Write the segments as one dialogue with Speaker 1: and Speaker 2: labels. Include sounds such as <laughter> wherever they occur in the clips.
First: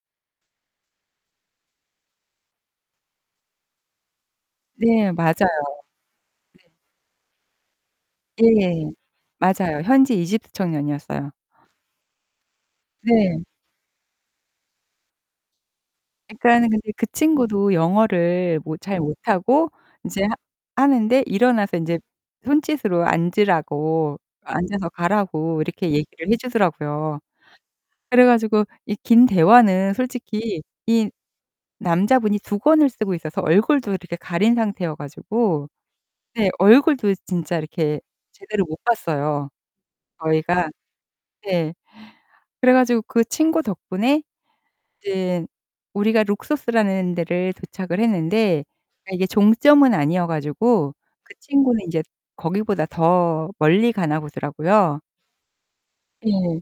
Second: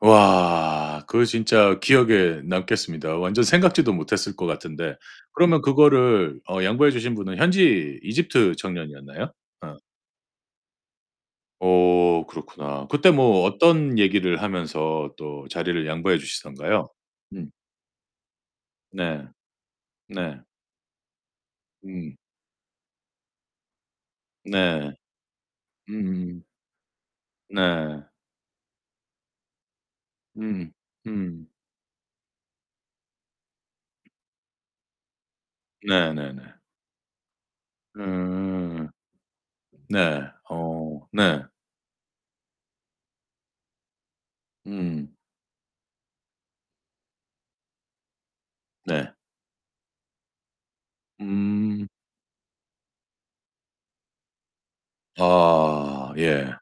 Speaker 1: 와. 그거 진짜 기억에 남겠습니다, 완전 생각지도 못했을 것 같은데.
Speaker 2: 네. 맞아요.
Speaker 1: 그러면
Speaker 2: 네.
Speaker 1: 그거를 어 양보해 주신 분은 현지 이집트
Speaker 2: 예.
Speaker 1: 청년이었나요? 어.
Speaker 2: 맞아요. 현지 이집트 청년이었어요.
Speaker 1: 오 그렇구나. 그때 뭐
Speaker 2: 네.
Speaker 1: 어떤 얘기를 하면서 또 자리를 양보해
Speaker 2: 그러니까
Speaker 1: 주시던가요?
Speaker 2: 근데 그
Speaker 1: 음
Speaker 2: 친구도 영어를 뭐 잘
Speaker 1: 네.
Speaker 2: 못하고 이제 하
Speaker 1: 네.
Speaker 2: 하는데 일어나서 이제
Speaker 1: 음.
Speaker 2: 손짓으로 앉으라고 앉아서
Speaker 1: 네.
Speaker 2: 가라고 이렇게 얘기를 해
Speaker 1: 음.
Speaker 2: 주더라고요.
Speaker 1: 네.
Speaker 2: 그래 가지고 이 긴 대화는 솔직히
Speaker 1: 음.
Speaker 2: 이
Speaker 1: 음.
Speaker 2: 남자분이 두건을 쓰고 있어서 얼굴도 이렇게 가린 상태여 가지고. 네
Speaker 1: 네네네.
Speaker 2: 얼굴도 진짜 이렇게 제대로 못
Speaker 1: 음.
Speaker 2: 봤어요,
Speaker 1: 네.
Speaker 2: 저희가.
Speaker 1: 어 네.
Speaker 2: 네. 그래 가지고 그 친구 덕분에
Speaker 1: 음.
Speaker 2: 이제 우리가 룩소스라는 데를 도착을 했는데
Speaker 1: 네.
Speaker 2: 이게 종점은 아니어 가지고 그 친구는
Speaker 1: 음.
Speaker 2: 이제 거기보다 더 멀리 가나 보더라고요.
Speaker 1: 아.
Speaker 2: 예.
Speaker 1: 예.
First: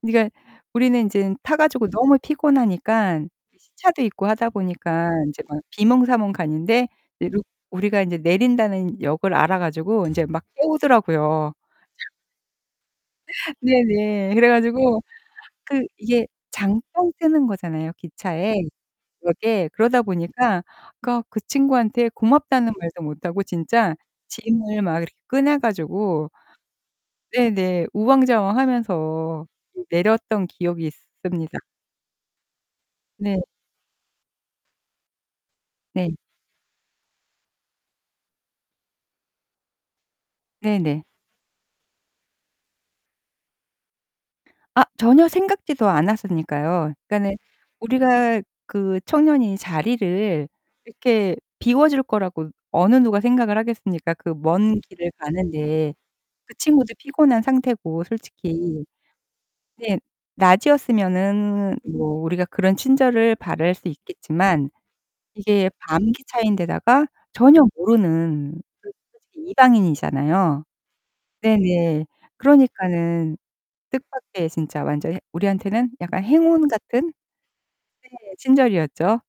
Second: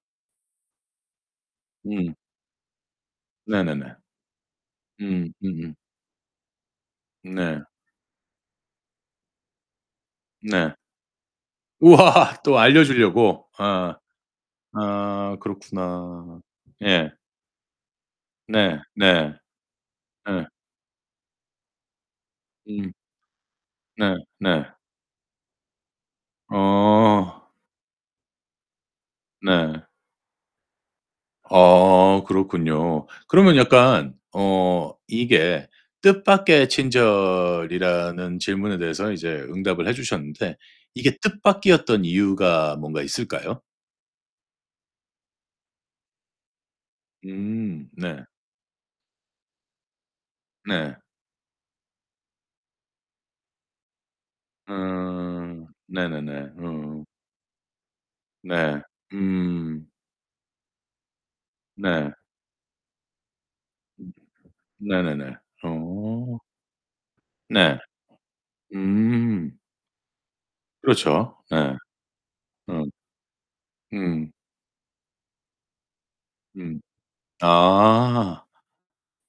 Speaker 2: 그니까 우리는 인젠 타 가지고
Speaker 1: 음.
Speaker 2: 너무 피곤하니까 그
Speaker 1: 네네네.
Speaker 2: 시차도 있고 하다 보니까
Speaker 1: 음
Speaker 2: 이제 막
Speaker 1: 음음.
Speaker 2: 비몽사몽 가는데 이 룩
Speaker 1: 네.
Speaker 2: 우리가 이제 내린다는 역을 알아 가지고 이제 막
Speaker 1: 네.
Speaker 2: 깨우더라고요.
Speaker 1: 우와. <laughs> 또 알려주려고? 어.
Speaker 2: 네네. 그래 가지고
Speaker 1: 아
Speaker 2: 그 이게
Speaker 1: 그렇구나.
Speaker 2: 잠깐
Speaker 1: 예.
Speaker 2: 서는 거잖아요, 기차에,
Speaker 1: 네. 네.
Speaker 2: 역에. 그러다
Speaker 1: 예.
Speaker 2: 보니까 그니까 그 친구한테 고맙다는
Speaker 1: 음.
Speaker 2: 말도 못하고 진짜
Speaker 1: 네 네.
Speaker 2: 짐을 막 이렇게 꺼내 가지고
Speaker 1: 어.
Speaker 2: 네네 우왕좌왕하면서
Speaker 1: 네.
Speaker 2: 내렸던 기억이 있습니다.
Speaker 1: 아 그렇군요.
Speaker 2: 네.
Speaker 1: 그러면 약간 어 이게
Speaker 2: 네.
Speaker 1: 뜻밖의 친절이라는 질문에 대해서는 이제 응답을 해 주셨는데
Speaker 2: 네네.
Speaker 1: 이게 뜻밖이었던 이유가 뭔가 있을까요?
Speaker 2: 아. 전혀 생각지도 않았으니까요. 그니까는
Speaker 1: 음 네.
Speaker 2: 우리가 그 청년이 자리를
Speaker 1: 네.
Speaker 2: 이렇게 비워줄 거라고 어느 누가 생각을 하겠습니까? 그 먼 길을
Speaker 1: 음.
Speaker 2: 가는데.
Speaker 1: 네네네.
Speaker 2: 그 친구도
Speaker 1: 음.
Speaker 2: 피곤한 상태고
Speaker 1: 네.
Speaker 2: 솔직히.
Speaker 1: 음.
Speaker 2: 네. 낮이었으면은
Speaker 1: 네.
Speaker 2: 뭐 우리가 그런 친절을 바랄 수 있겠지만
Speaker 1: 네네네.
Speaker 2: 이게 밤
Speaker 1: 어.
Speaker 2: 기차인 데다가 전혀
Speaker 1: 네.
Speaker 2: 모르는 그 솔직히
Speaker 1: 음.
Speaker 2: 이방인이잖아요.
Speaker 1: 그렇죠. 네.
Speaker 2: 네네.
Speaker 1: 음.
Speaker 2: 그러니까는
Speaker 1: 음.
Speaker 2: 뜻밖의 진짜 완전 해 우리한테는 약간 행운
Speaker 1: 음.
Speaker 2: 같은? 네.
Speaker 1: 아.
Speaker 2: 친절이었죠.